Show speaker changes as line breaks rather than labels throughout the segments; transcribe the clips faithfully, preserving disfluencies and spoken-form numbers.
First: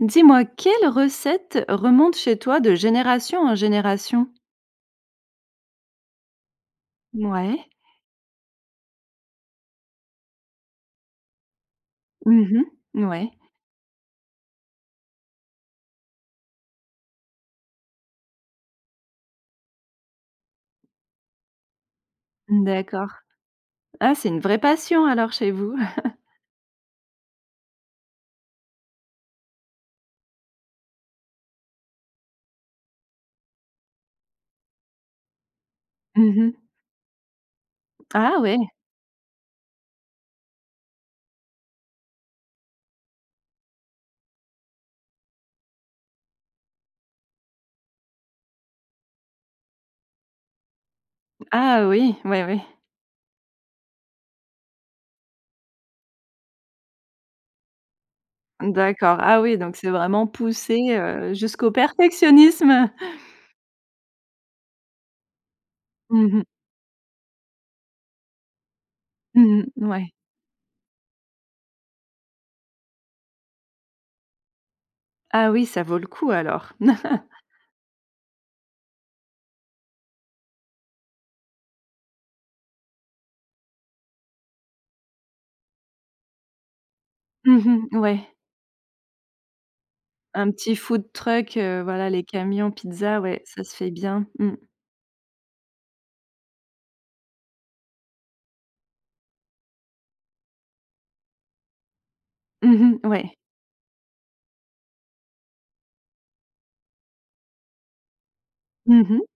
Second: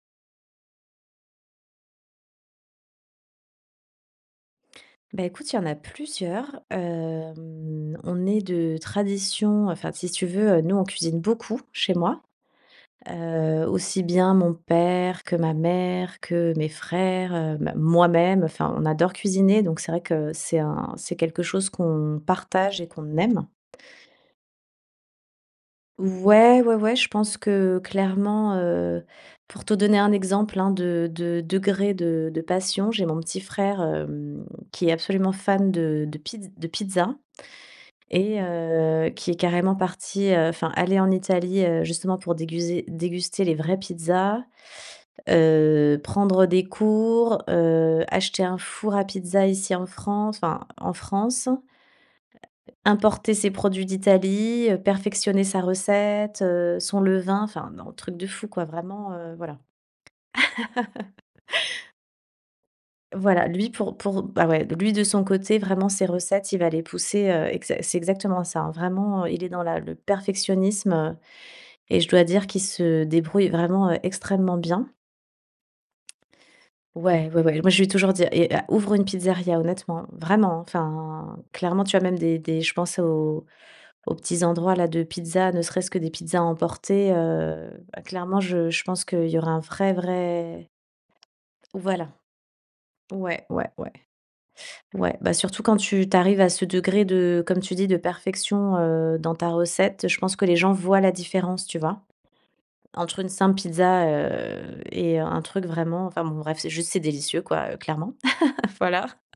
Dis-moi, quelle recette remonte chez toi de génération en génération?
Beh, écoute, il y en a plusieurs.
Mouais.
Hem, on est de tradition enfin, si tu veux, heu, nous on cuisine beaucoup, chez moi.
Mmh mh. Ouais.
Heu, aussi bien, mon père que ma mère, que mes frères, bah, moi-même enfin, on adore cuisiner, donc c'est vrai que c'est un c'est quelque chose qu'on partage et
D'accord.
qu'on aime.
Ah! C'est une vraie passion alors, chez vous?
Ouais, ouais, ouais. Je pense que, clairement, heu pour te donner un exemple, hein, de de degré de de passion, j'ai mon petit frère, hem, qui est absolument fan de de
Mmh
pizz
mh.
de pizza
Ah
et
oui.
heu, qui est carrément parti, heu enfin, allé en Italie, heu, justement, pour déguser déguster les vraies pizzas, heu, prendre des cours, heu, acheter un four à pizza, ici en France, enfin, en France
Ah oui, oui, oui.
importer ses produits d'Italie, heu, perfectionner sa recette, heu, son levain enfin, non, un truc de fou, quoi, vraiment,
D'accord.
heu,
Ah oui.
voilà.
Donc, c'est vraiment poussé, heu, jusqu'au perfectionnisme.
Voilà, lui, pour pour bah, ouais, lui de son côté, vraiment, ses
Mmh mh.
recettes, il va les pousser, heu, exa c'est exactement ça. Vraiment, il est dans
Mmh
la
mh.
le
Ouais.
perfectionnisme et je dois dire qu'il se débrouille vraiment, heu, extrêmement bien.
Ah oui, ça vaut le coup alors.
Ouais, ouais, ouais. Moi, lui ai toujours dit: «Eh, heu, ouvre une pizzeria, honnêtement, vraiment, enfin.» Clairement, tu as même des des je pense aux aux petits endroits, là, de pizzas. Ne serait-ce que des pizzas à emporter, heu.
Mmh mh,
Bah,
ouais.
clairement, je je pense qu'il y aura un vrai
Un
vrai
petit food truck, heu,
voilà.
voilà, les camions pizza, ouais,
Ouais,
ça
ouais,
se fait
ouais.
bien. Mmh.
Ouais, bah, surtout quand tu tu arrives à ce degré de comme tu dis, de perfection, heu, dans ta recette, je pense que les gens voient la différence, tu vois?
Mmh mh,
Entre une
ouais.
simple pizza, heu, et un truc vraiment, enfin bon, bref, c'est juste, c'est délicieux, quoi, heu, clairement. Voilà,
Mmh mh.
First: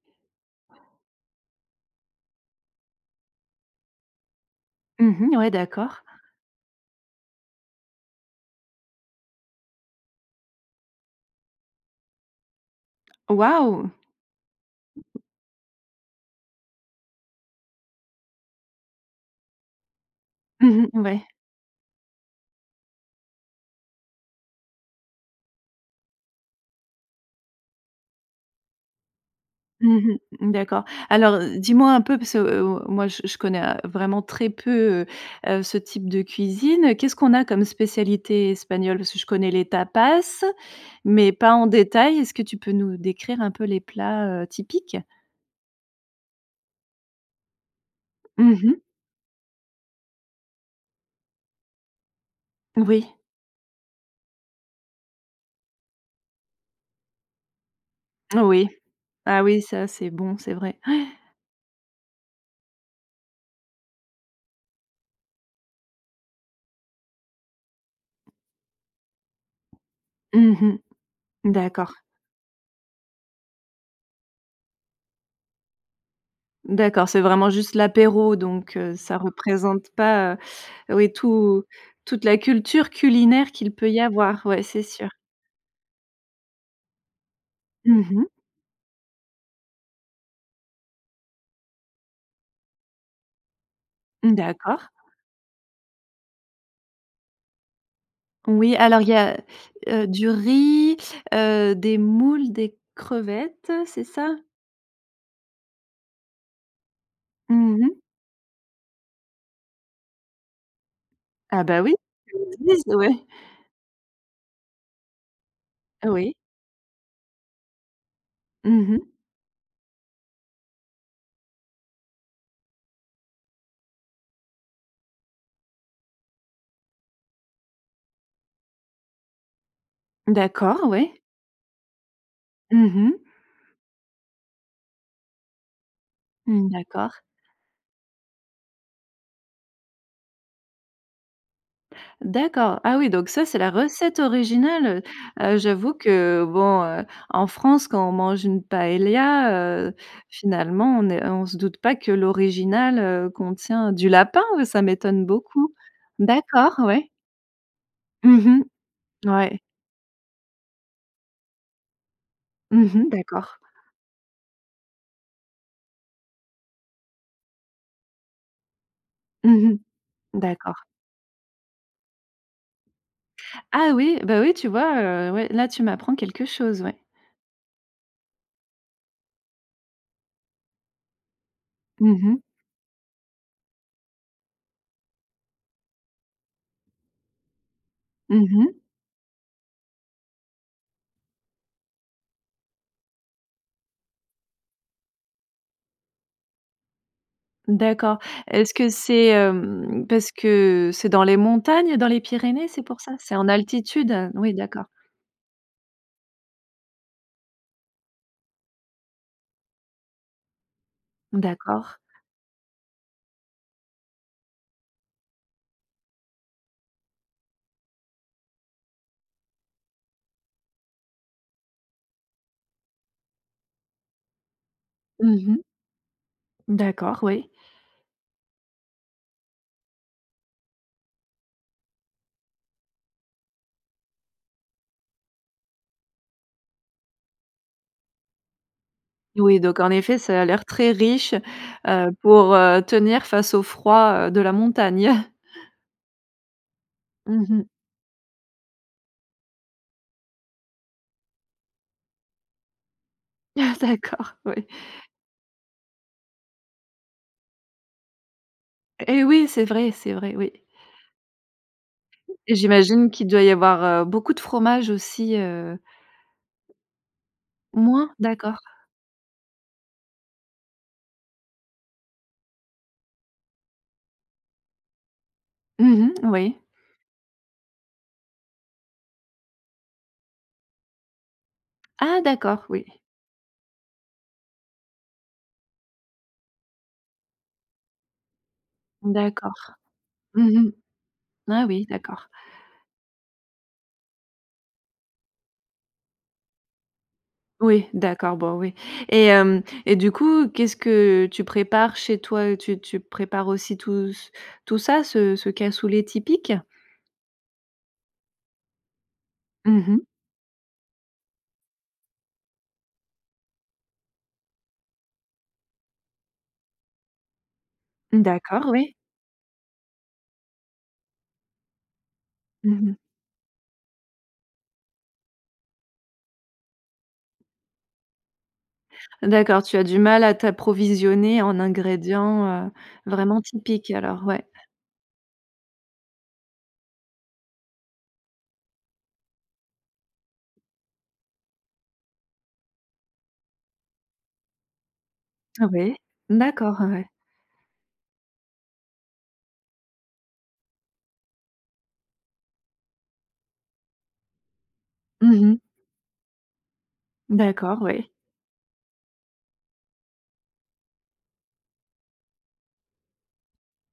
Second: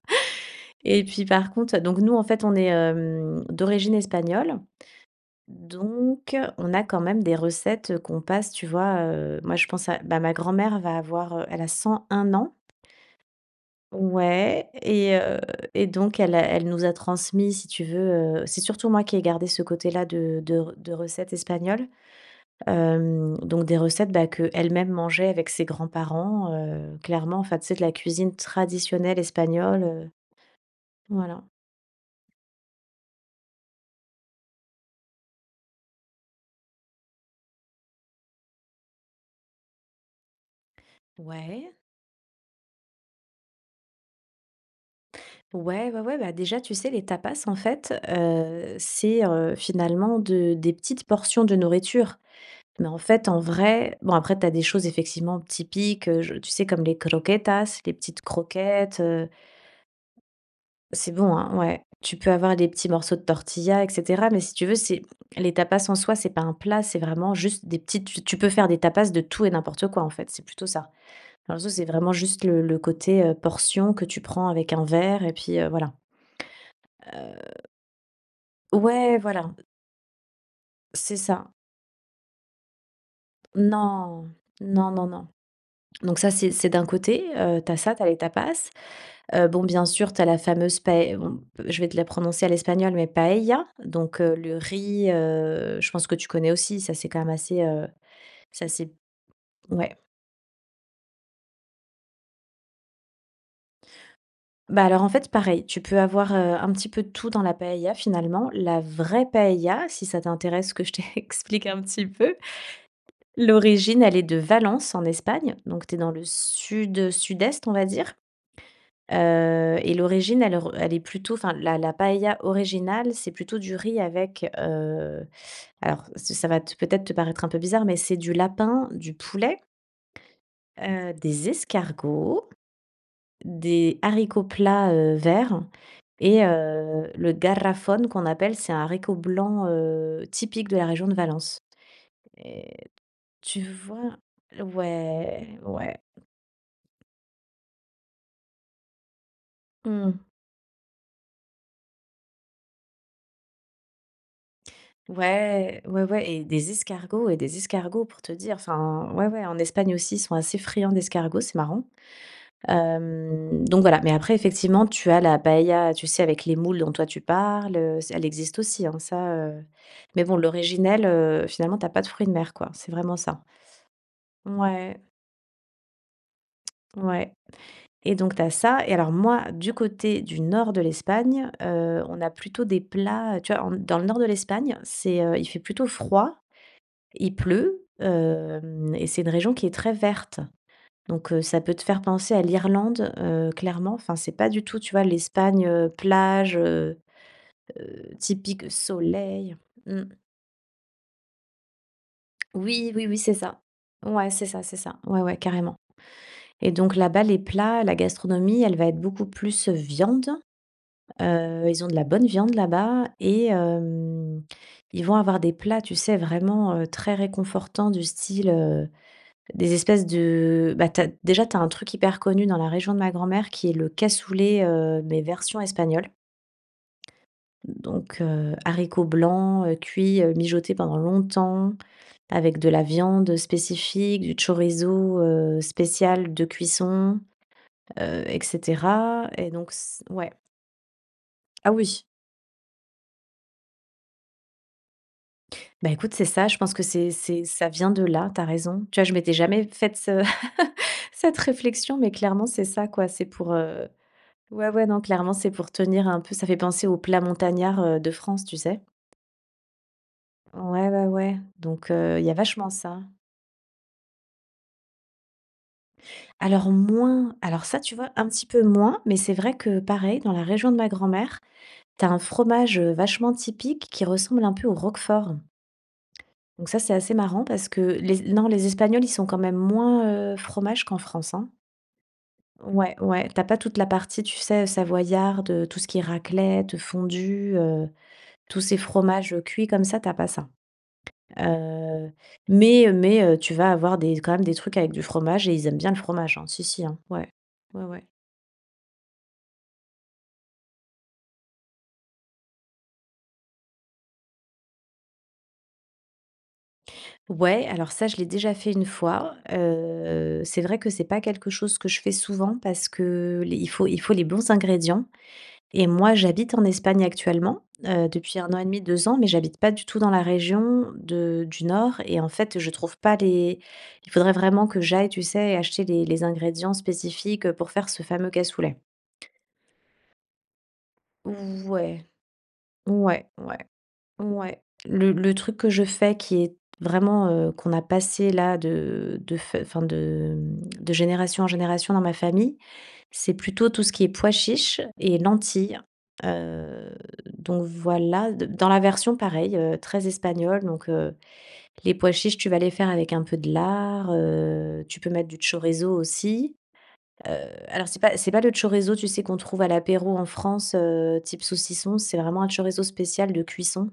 et puis, par contre, donc, nous, en fait, on est, hem, d'origine espagnole.
Mmh, mh. Ouais, d'accord.
Donc on a, quand même, des recettes qu'on passe, tu vois. Heu, moi, je pense à bah, ma grand-mère va avoir, elle a cent un ans.
Waouh!
Ouais, et heu, et donc, elle a elle nous a transmis, si tu veux, heu, c'est surtout moi qui ai gardé ce côté-là de de re
Mmh
de
mh, ouais.
recettes espagnoles. Hem, donc des recettes, bah, qu'elle-même mangeait avec ses grands-parents, heu, clairement, enfin, tu sais, de la cuisine traditionnelle espagnole, heu,
Mmh mh, d'accord. Alors,
voilà.
dis-moi un peu, parce que, heu, moi, je je connais, heu, vraiment très peu, heu, ce type de cuisine. Qu'est-ce qu'on a comme spécialités espagnoles? Parce que je connais les tapas, mais pas en
Ouais.
détail, est-ce que tu peux nous décrire un peu les plats, heu, typiques?
Ouais, ouais, ouais, bah, déjà, tu sais, les tapas, en fait,
Mmh
heu,
mh.
c'est, heu, finalement de des petites portions de nourriture. Mais, en
Oui.
fait, en vrai, bon, après, tu as des choses effectivement typiques, je tu sais, comme les croquetas, les petites
Oui.
croquettes, heu.
Ah oui, ça, c'est bon, c'est vrai, ouais.
C'est bon, hein? Ouais. Tu peux avoir les petits morceaux de tortilla, et cetera. Mais, si tu veux, c'est les tapas, en soi, c'est pas un plat, c'est vraiment juste des petites tu tu peux faire des tapas de tout et n'importe quoi. En fait, c'est
Mmh
plutôt
mh.
ça. Dans le sens, c'est
D'accord.
vraiment juste le le côté, heu, portion que tu prends avec un verre et puis, heu, voilà.
D'accord, c'est vraiment
Heu.
juste l'apéro donc, heu,
Ouais,
ça
voilà.
représente pas, heu, oui,
C'est ça.
tout toute la culture culinaire qu'il peut y
Non.
avoir, ouais, c'est
Non, non,
sûr.
non. Donc ça, c'est c'est d'un côté, heu, tu as ça, tu
Mmh
as les
mh.
tapas. Heu, bon, bien sûr, tu as la fameuse pae bon, je vais te la prononcer à l'espagnol, mais, paella. Donc,
Mmh,
heu, le
d'accord.
riz, heu, je pense que tu connais aussi, ça, c'est quand même assez, heu, c'est
Oui,
assez
alors, il y a,
ouais.
heu, du riz, heu, des moules, des crevettes, c'est ça?
Bah, alors, en fait, pareil. Tu peux avoir, heu, un petit peu de tout dans la
Mmh
paella,
mh.
finalement. La vraie paella, si ça t'intéresse que je
Ah
t'explique
bah
un
oui,
petit peu.
[unintelligible] ouais.
L'origine, elle est de Valence, en Espagne. Donc, tu es dans le
Oui.
sud, sud-est, on va dire.
Mmh mh.
Heu, et l'origine, elle re elle est plutôt enfin, la la paella originale, c'est plutôt du riz avec, heu, alors, ça ça va te peut-être, te paraître un peu bizarre, mais c'est du lapin, du poulet
D'accord,
heu,
ouais.
des escargots,
Mmh mh.
des haricots plats, heu, verts et,
Mmh,
heu,
d'accord.
le garrofón qu'on appelle, c'est un haricot blanc, heu, typique de la région de Valence.
D'accord,
Et
ah oui, donc ça, c'est
tu
la
vois?
recette originale, heu heu,
Ouais,
j'avoue
ouais.
que bon, en France, quand on mange une paellia, heu,
Mmh.
finalement, on est on se doute pas que l'originale, heu, contient du lapin, ça m'étonne beaucoup.
Ouais, ouais, ouais, et des
D'accord, ouais.
escargots et des escargots, pour te
Mmh
dire
mh.
enfin, ouais, ouais. En
Ouais.
Espagne aussi, ils sont assez friands d'escargots, c'est marrant.
Mmh mh. D'accord.
Hem, donc voilà. Mais, après, effectivement, tu as la paella, tu sais, avec les moules, dont toi tu parles, heu, se elle existe aussi, hein, ça, heu.
Mmh
Mais bon,
mh, d'accord.
l'originelle, heu, finalement, tu as pas de fruits de mer, quoi, c'est vraiment ça.
Ah oui! Bah oui, tu vois,
Ouais.
heu, ouais, là tu m'apprends quelque chose, ouais.
Ouais. Et donc, tu as ça. Et alors, moi, du côté du nord de l'Espagne, heu,
Mmh
on a
mh.
plutôt des plats, heu, tu vois, on dans le nord de l'Espagne, c'est, heu, il fait plutôt froid, il pleut,
Mmh mh.
hem, et c'est une région qui est très verte. Donc, heu, ça peut te faire penser à l'Irlande, heu, clairement. Enfin c'est pas du tout, tu vois, l'Espagne, heu, plage, heu heu,
D'accord.
typique,
Est-ce que c'est,
soleil. Mmh.
hem, parce que c'est dans les montagnes, dans les Pyrénées, c'est
Oui,
pour
oui,
ça?
oui, c'est
C'est en
ça.
altitude?
Ouais, c'est
Oui,
ça c'est
d'accord.
ça, ouais, ouais, carrément. Et donc, là-bas, les plats, la gastronomie, elle va être beaucoup plus, heu, viande. Heu, ils ont de
D'accord.
la bonne viande là-bas et hem, ils vont avoir des plats, tu sais, vraiment, heu, très réconfortants, du style, heu, des espèces de bah, tu as, déjà tu as un truc hyper connu dans la région de ma grand-mère, qui est le cassoulet, heu, mais,
Mmh
version
mh.
espagnole.
D'accord, oui.
Donc, heu, haricots blancs, heu, cuits, heu, mijotés pendant longtemps, avec de la viande spécifique, du chorizo, heu, spécial de cuisson, heu, et cetera, et
Oui,
donc,
donc, en
s
effet,
ouais.
ça a l'air très riche,
Ah oui.
heu, pour, heu, tenir face au froid, heu, de la montagne.
Bah, écoute, c'est ça, je pense que c'est c'est
Mmh mh.
ça vient de là, tu as raison. Tu vois, je m'étais jamais faite ce cette, réflexion, mais clairement, c'est ça, quoi. C'est pour,
Ah,
heu,
d'accord, oui.
ouais, ouais, non, clairement, c'est pour tenir un peu ça fait penser au plat montagnard, heu, de France, tu sais?
Et oui, c'est vrai, c'est vrai, oui.
Ouais, ouais, ouais, donc, heu, il y a vachement ça.
J'imagine qu'il doit y avoir, heu, beaucoup de fromages aussi, heu.
Alors, moins alors ça, tu vois,
Moins?
un petit peu
D'accord.
moins. Mais c'est vrai que, pareil, dans la région de ma grand-mère, tu as un fromage, heu, vachement typique, qui ressemble un peu au roquefort.
Mmh mh, oui.
Donc ça, c'est assez marrant, parce que les Es non, les Espagnols, ils sont quand même moins, heu, fromages qu'en France, hein.
Ah d'accord, oui.
Ouais, ouais, tu as pas toute la partie, tu sais, savoyarde, heu, tout ce qui est raclette, fondue, heu, tous ces fromages cuits
D'accord.
comme ça, tu as pas ça.
Mmh mh, ah oui,
Heu,
d'accord.
mais, heu mais, heu, tu vas avoir des quand même, des trucs avec du fromage et ils aiment bien le fromage, hein, si si, hein. Ouais, ouais
Oui,
ouais.
d'accord, bon, oui. Et hem, et du coup, qu'est-ce que tu prépares chez toi? Heu, tu tu prépares aussi tout c tout ça, ce ce cassoulet typique?
Ouais, alors ça, je l'ai déjà fait une fois.
Mmh mh.
Heu, c'est vrai que c'est pas quelque chose que je fais souvent parce que les il faut il faut les bons ingrédients. Et moi, j'habite en Espagne actuellement, heu, depuis un an et
D'accord,
demi,
oui.
deux ans, mais j'habite pas du tout dans la région de du nord. Et, en fait, je
Mmh mh.
trouve pas les il faudrait vraiment que j'aille, tu sais, acheter les les ingrédients spécifiques, pour faire ce fameux cassoulet.
D'accord, tu as du mal à t'approvisionner en
Ouais.
ingrédients, heu,
Ouais,
vraiment
ouais,
typiques, alors, ouais.
ouais. Le le truc que je fais, qui est vraiment, heu, qu'on a passé, là de de enfin, de de génération en génération dans ma famille, c'est plutôt tout ce qui est pois chiches et
Ah
lentilles.
ouais, d'accord,
Heu,
ouais.
donc voilà, de dans la version, pareil, heu, très espagnole. Donc, heu, les pois chiches, tu vas les faire avec un peu de lard, heu, tu peux mettre
Mmh
du
mh.
chorizo aussi. Heu,
D'accord,
alors, c'est
oui.
pas c'est pas le chorizo, tu sais, qu'on trouve à l'apéro en France, heu, type saucisson, c'est vraiment un chorizo spécial de cuisson.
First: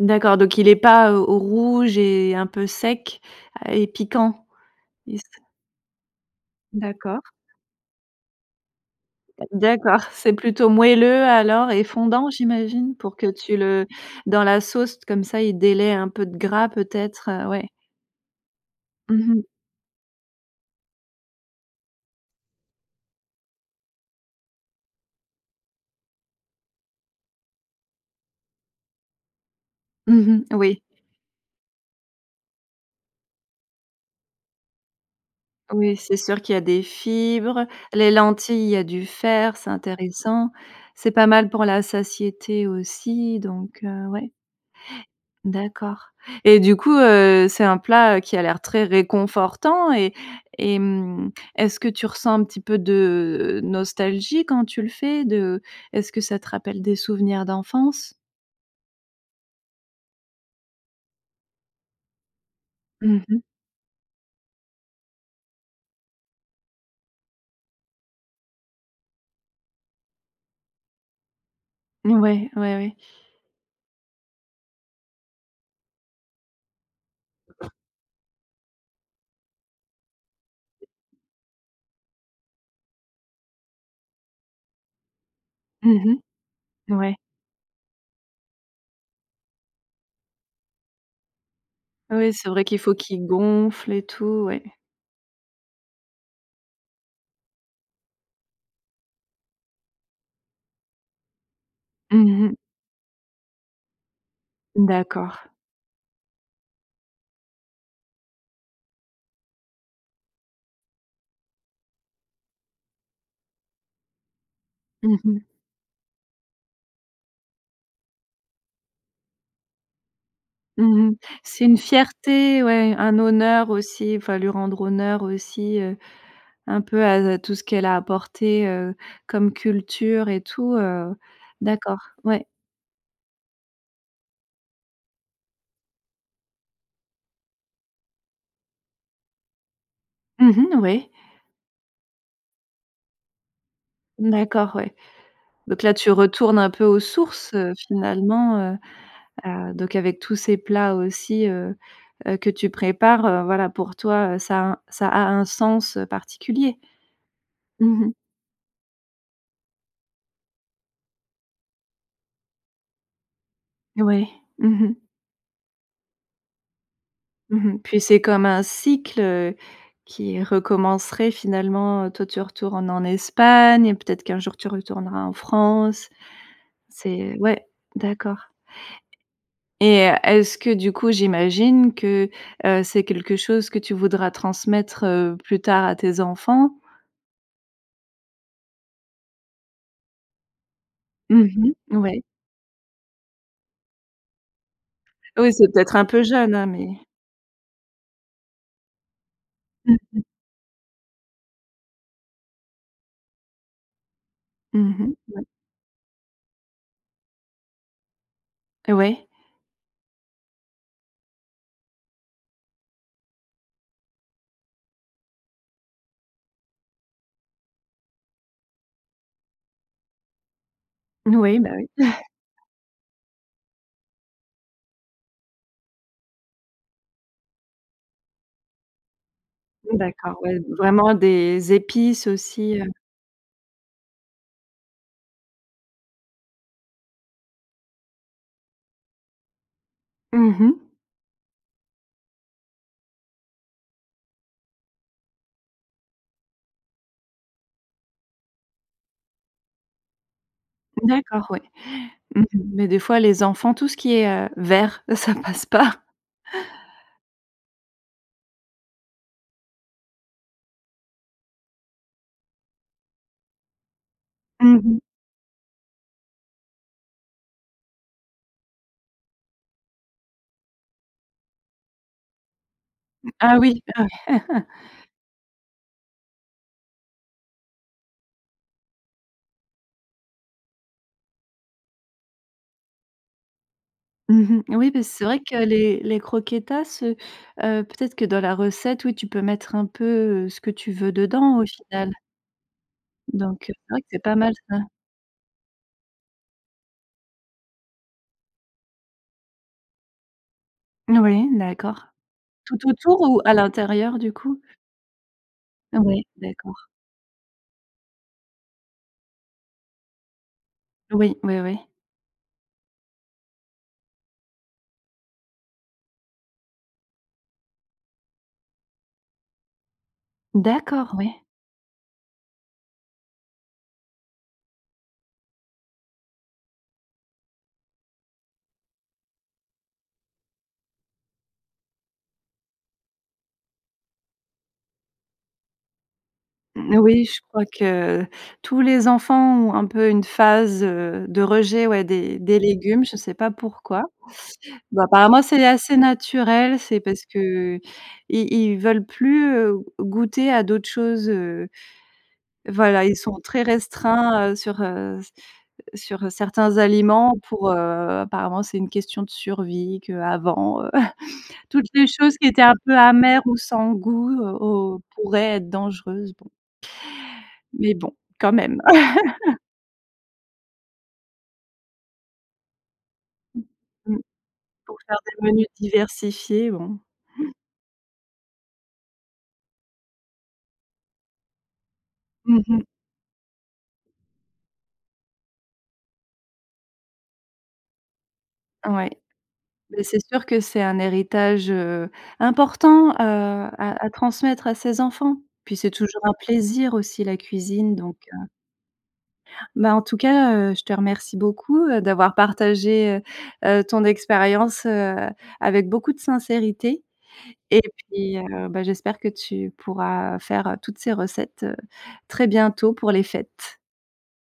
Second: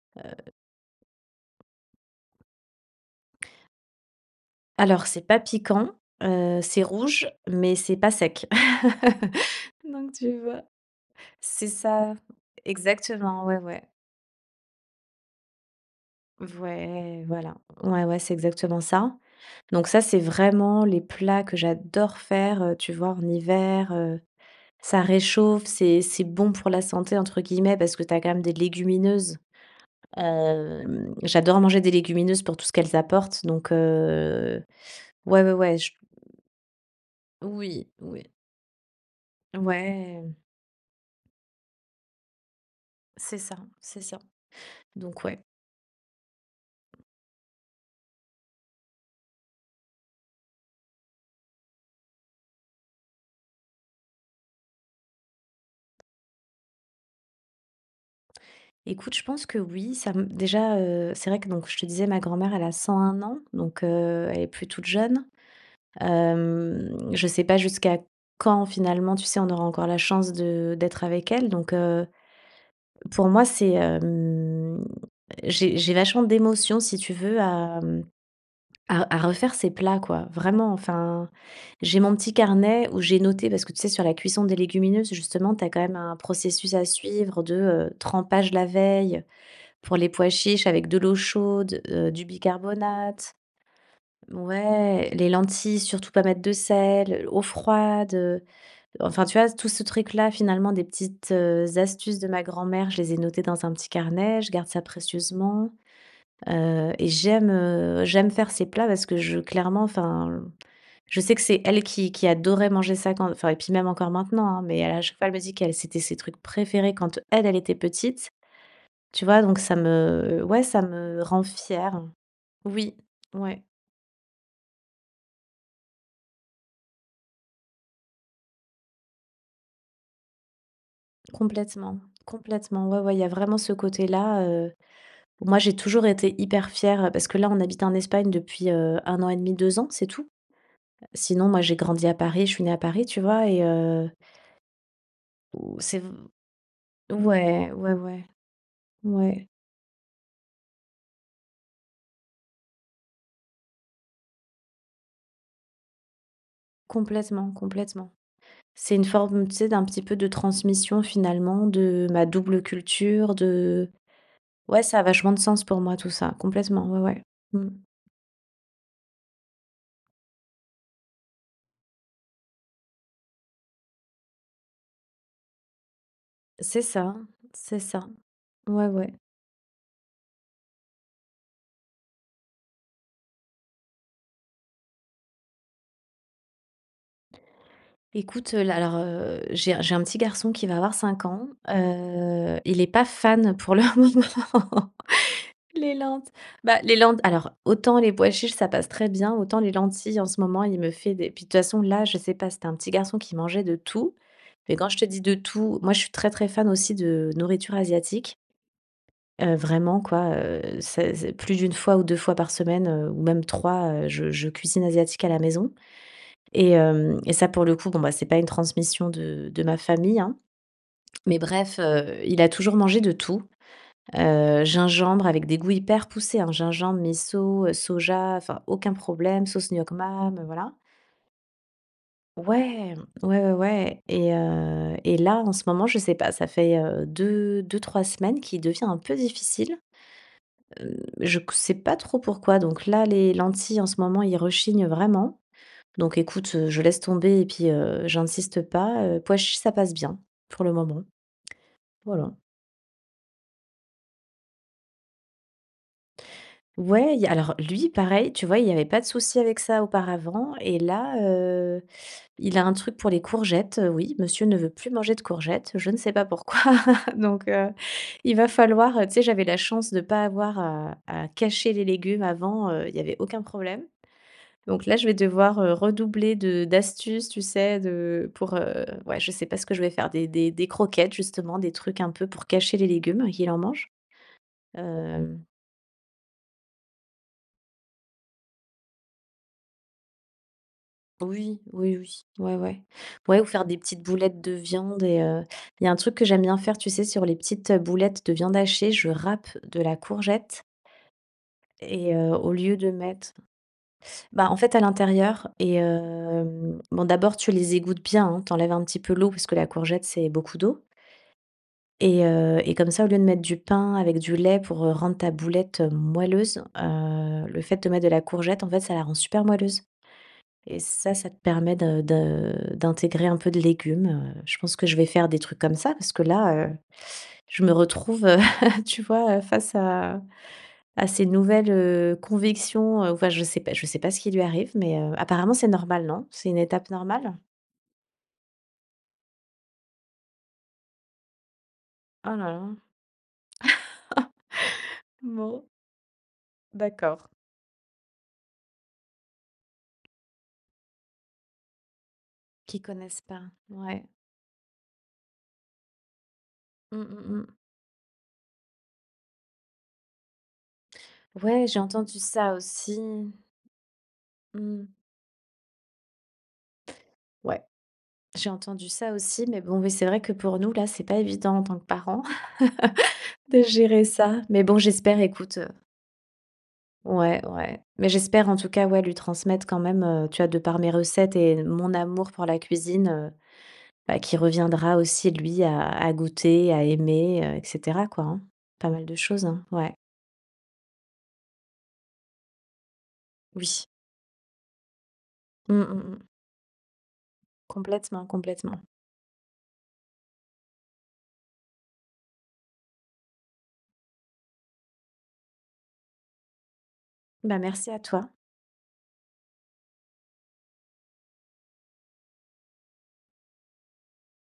D'accord,
Heu
donc, il est pas, heu, rouge et un peu sec, à et piquant?
Alors,
Il se
c'est pas piquant, heu, c'est
D'accord.
rouge, mais c'est pas sec.
D'accord,
Donc,
c'est
tu vois,
plutôt moelleux
c'est
alors, et
ça,
fondant, j'imagine, pour que
exactement,
tu
ouais, ouais.
le dans la sauce, comme ça, il délais un peu de
V
gras
ouais,
peut-être, heu,
voilà,
ouais.
ouais, ouais, c'est exactement ça.
Mmh mh.
Donc ça, c'est vraiment les plats que j'adore faire, heu. Tu vois, en hiver, heu, ça réchauffe, c'est c'est bon pour la santé, entre guillemets, parce que tu as quand même des légumineuses.
Mmh mh. Oui.
Hem, j'adore manger des légumineuses pour tout ce qu'elles apportent, donc heu, ouais, ouais, ouais, je p
Oui, c'est sûr qu'il y a des fibres,
Oui
les
oui.
lentilles, il y a du fer, c'est
Ouais.
intéressant. C'est pas mal pour la satiété
C'est
aussi
ça,
donc,
c'est
heu,
ça,
ouais.
donc, ouais.
D'accord. Et du coup, heu, c'est un plat, heu, qui a l'air très réconfortant et et, hem, est-ce que tu ressens un petit peu de nostalgie quand tu le fais de est-ce que ça te rappelle des souvenirs d'enfance?
Écoute, je pense que oui, ça me déjà, heu, c'est vrai que donc, je te disais, ma grand-mère, elle a cent un
Mmh mh.
ans. Donc, heu, elle est plus toute jeune. Hem, je sais pas jusqu'à quand, finalement, tu sais, on aura encore la chance de d'être avec elle, donc, heu.
Ouais ouais ouais.
Pour moi, c'est, hem, j'ai j'ai vachement d'émotions, si tu veux à, mmh, à à refaire ces plats, quoi, vraiment, enfin. J'ai mon petit carnet où j'ai noté, parce que, tu sais, sur la cuisson des légumineuses, justement, tu as quand même un
Mmh
processus à
mh, ouais.
suivre de, heu, trempage la veille. Pour les pois chiches, avec de l'eau chaude, heu, du
Oui, c'est vrai qu'il faut qu'ils
bicarbonate.
gonflent et tout, ouais.
Ouais, les lentilles, surtout pas mettre de sel, eau froide, heu, enfin, tu vois, tout ce truc là, finalement. Des petites, heu, astuces de ma
Mmh mh.
grand-mère, je les ai notées dans un petit carnet, je garde ça
D'accord.
précieusement. Heu, et j'aime, heu, j'aime faire ces plats parce que je clairement, enfin, je sais que c'est elle qui qui adorait manger ça quand enfin, et puis même encore maintenant, hein. Mais elle, à chaque
Mmh
fois, elle
mh.
me dit qu'elle c'était ses trucs préférés quand elle, elle était petite, tu vois. Donc ça me, ouais, ça
Mmh mh.
me rend
C'est une
fière.
fierté, ouais,
Oui,
un
ouais.
honneur aussi, enfin, lui rendre honneur aussi, heu, un peu à à tout ce qu'elle a apporté, heu, comme culture et tout, heu. D'accord,
Complètement
ouais.
complètement, ouais, ouais, il y a vraiment ce côté-là, heu. Bon, moi, j'ai toujours été hyper fière, parce que là, on habite en Espagne depuis, heu, un an et demi, deux ans, c'est tout.
Mmh mh. Oui.
Sinon, moi, j'ai grandi à Paris, je suis née à Paris, tu vois? Et heu
D'accord, ouais.
Ou,
Donc là,
c'est v
tu retournes un peu aux sources, heu,
ouais, ouais ouais,
finalement, heu
ouais.
heu, donc avec tous ces plats aussi, heu heu, que tu prépares, heu, voilà, pour toi, heu, ça un ça a un sens, heu, particulier?
Complètement,
Mmh
complètement.
mh.
C'est une forme, tu sais, d'un petit peu de transmission, finalement, de ma double culture de
Oui, mmh
ouais
mh.
ça a vachement de sens pour moi, tout ça, complètement, ouais, ouais. Mmh.
Mmh mh. Puis, c'est comme un cycle, heu, qui recommencerait finalement. Toi, tu retournes en Espagne, et peut-être qu'un jour, tu retourneras en France.
C'est ça,
C'est ouais,
c'est ça,
d'accord.
ouais, ouais.
Et est-ce que, du coup, j'imagine que, heu, c'est quelque chose que tu voudras transmettre, heu, plus tard à tes enfants?
Écoute, heu, là, alors, heu, j'ai j'ai un petit garçon qui va avoir cinq ans.
Mmh mh, ouais.
Heu, il est pas fan, pour le moment,
Oui, c'est
les
peut-être un
lent
peu jeune, hein,
bah,
mais
les lent alors, autant les pois chiches ça passe très bien, autant les lentilles, en ce moment, il me fait des puis, de toutes façons là, je sais pas. C'était un petit garçon qui mangeait de tout, mais quand
Mmh
je te
mh.
dis de
Ouais.
tout, moi, je suis très très fan aussi de nourriture asiatique
Ouais.
heu, vraiment, quoi, heu, c'est c'est plus d'une fois ou deux fois par semaine, heu, ou même trois, heu, je je cuisine asiatique à la maison. Et, hem, et ça, pour le coup, bon, bah, c'est pas une transmission de de ma famille, hein. Mais
Oui, bah
bref,
oui.
heu, il a toujours mangé de tout. Heu, gingembre, avec des goûts hyper poussés, hein: gingembre, miso, soja, enfin, aucun problème, sauce nuoc mam,
D'accord,
heu,
ouais,
voilà.
vraiment des épices aussi, heu.
Ouais! Ouais, ouais, ouais. Et heu, et là, en ce moment, je sais pas, ça fait, heu, deux, deux-trois semaines qu'il devient un peu difficile.
Mmh
Mmh,
mh.
je q sais pas trop pourquoi. Donc là, les lentilles, en ce moment, il rechigne vraiment. Donc, écoute, heu, je laisse tomber et puis, heu, j'insiste pas. Heu, pois chiches, ça passe bien, pour le moment,
D'accord, ouais.
voilà.
Mmh mh, mais des fois, les enfants, tout ce qui est, heu, vert, ça passe pas.
Ouais, il y a alors lui, pareil, tu vois, il y avait pas de souci avec ça auparavant. Et là, heu, il a un truc pour les courgettes. Oui, monsieur ne veut
Mmh
plus
mh.
manger de courgettes, je sais pas pourquoi. Donc, heu, il va falloir, heu, tu sais, j'avais la chance de pas avoir à à cacher les légumes avant, heu, il y avait aucun
Ah oui.
problème. Donc là, je vais devoir, heu, redoubler de d'astuces, tu sais, de pour, heu, ouais, je sais pas ce que je vais faire. Des des des croquettes, justement, des trucs un peu, pour cacher les légumes et qu'il en mange.
Mmh mh. Oui, et puis, c'est vrai
Hem.
que les les croquetas, heu heu, peut-être que, dans la recette, oui, tu peux mettre un peu, heu, ce que tu veux
Oui,
dedans, au
oui, oui,
final.
ouais ouais, ouais, ou faire
Donc, heu,
des
c'est vrai
petites
que c'est pas
boulettes de
mal, ça.
viande et heu. Il y a un truc que j'aime bien faire, tu sais, sur les petites boulettes de viande hachée, je râpe de la courgette
Noui, d'accord.
et, heu, au
Tout
lieu de
autour
mettre
ou à l'intérieur du
bah, en
coup?
fait, à l'intérieur et,
Ouais,
hem,
d'accord.
bon, d'abord, tu les égouttes bien, hein, tu enlèves un petit peu l'eau, parce que la courgette, c'est beaucoup d'eau
Oui. Oui oui.
et, heu, et comme ça au lieu de mettre du pain avec du lait pour, heu, rendre ta boulette moelleuse, heu, le fait de mettre de la courgette, en fait, ça la rend super moelleuse. Et ça,
D'accord,
ça te
oui.
permet de de d'intégrer un peu de légumes, heu. Je pense que je vais faire des trucs comme ça parce que là, heu, je me retrouve, heu, tu vois, heu, face à à ces nouvelles, heu, convictions, enfin, je sais pas je sais pas ce qui lui arrive, mais, heu, apparemment, c'est normal, non? C'est une étape
Oui,
normale?
je crois que tous les enfants ont un peu une phase, heu, de rejet, ouais, des des
Ah.
légumes, je sais pas pourquoi. Bon, apparemment,
Bon.
c'est assez naturel, c'est parce
D'accord.
qu'ils ils veulent plus, heu, goûter à d'autres choses, heu.
Qu'ils
Voilà, ils
connaissent
sont
pas,
très
ouais.
restreints, heu, sur, heu, s sur certains
Mmh mh,
aliments
mh.
pour, heu, apparemment, c'est une question de survie. Qu'avant, heu,
Ouais, j'ai
toutes les
entendu
choses qui
ça
étaient un peu
aussi.
amères ou sans goût, heu,
Mmh.
o pourraient être dangereuses, bon.
Ouais,
Mais bon,
j'ai
quand même.
entendu ça aussi, mais bon, oui ,c'est vrai que, pour nous, là, c'est pas évident, en tant que parents, de gérer
Mmh.
ça. Mais bon,
Pour faire
j'espère,
des
écoute,
menus
heu
diversifiés bon.
Ouais,
Mmh.
ouais, mais j'espère, en tout cas, ouais, lui transmettre quand même, heu, tu vois, de par mes recettes et mon amour pour la
Mmh mh.
cuisine, heu, bah, qu'il reviendra aussi, lui à à goûter, à aimer, heu, et cetera, quoi, hein. Pas mal
Ouais.
de choses, hein. Ouais.
Bah, c'est sûr que c'est un héritage, heu, important, heu,
Oui.
à à transmettre à ses enfants. Et puis,
Mmh
c'est
mh,
toujours
mh.
un plaisir aussi, la cuisine donc,
Complètement,
heu.
complètement.
Bah, en tout cas, heu, je te remercie beaucoup, heu, d'avoir partagé, heu heu, ton expérience, heu, avec beaucoup de sincérité.
Bah,
Et
merci à toi.
puis, heu, bah, j'espère que tu pourras faire, heu, toutes ces recettes, heu, très bientôt pour les fêtes.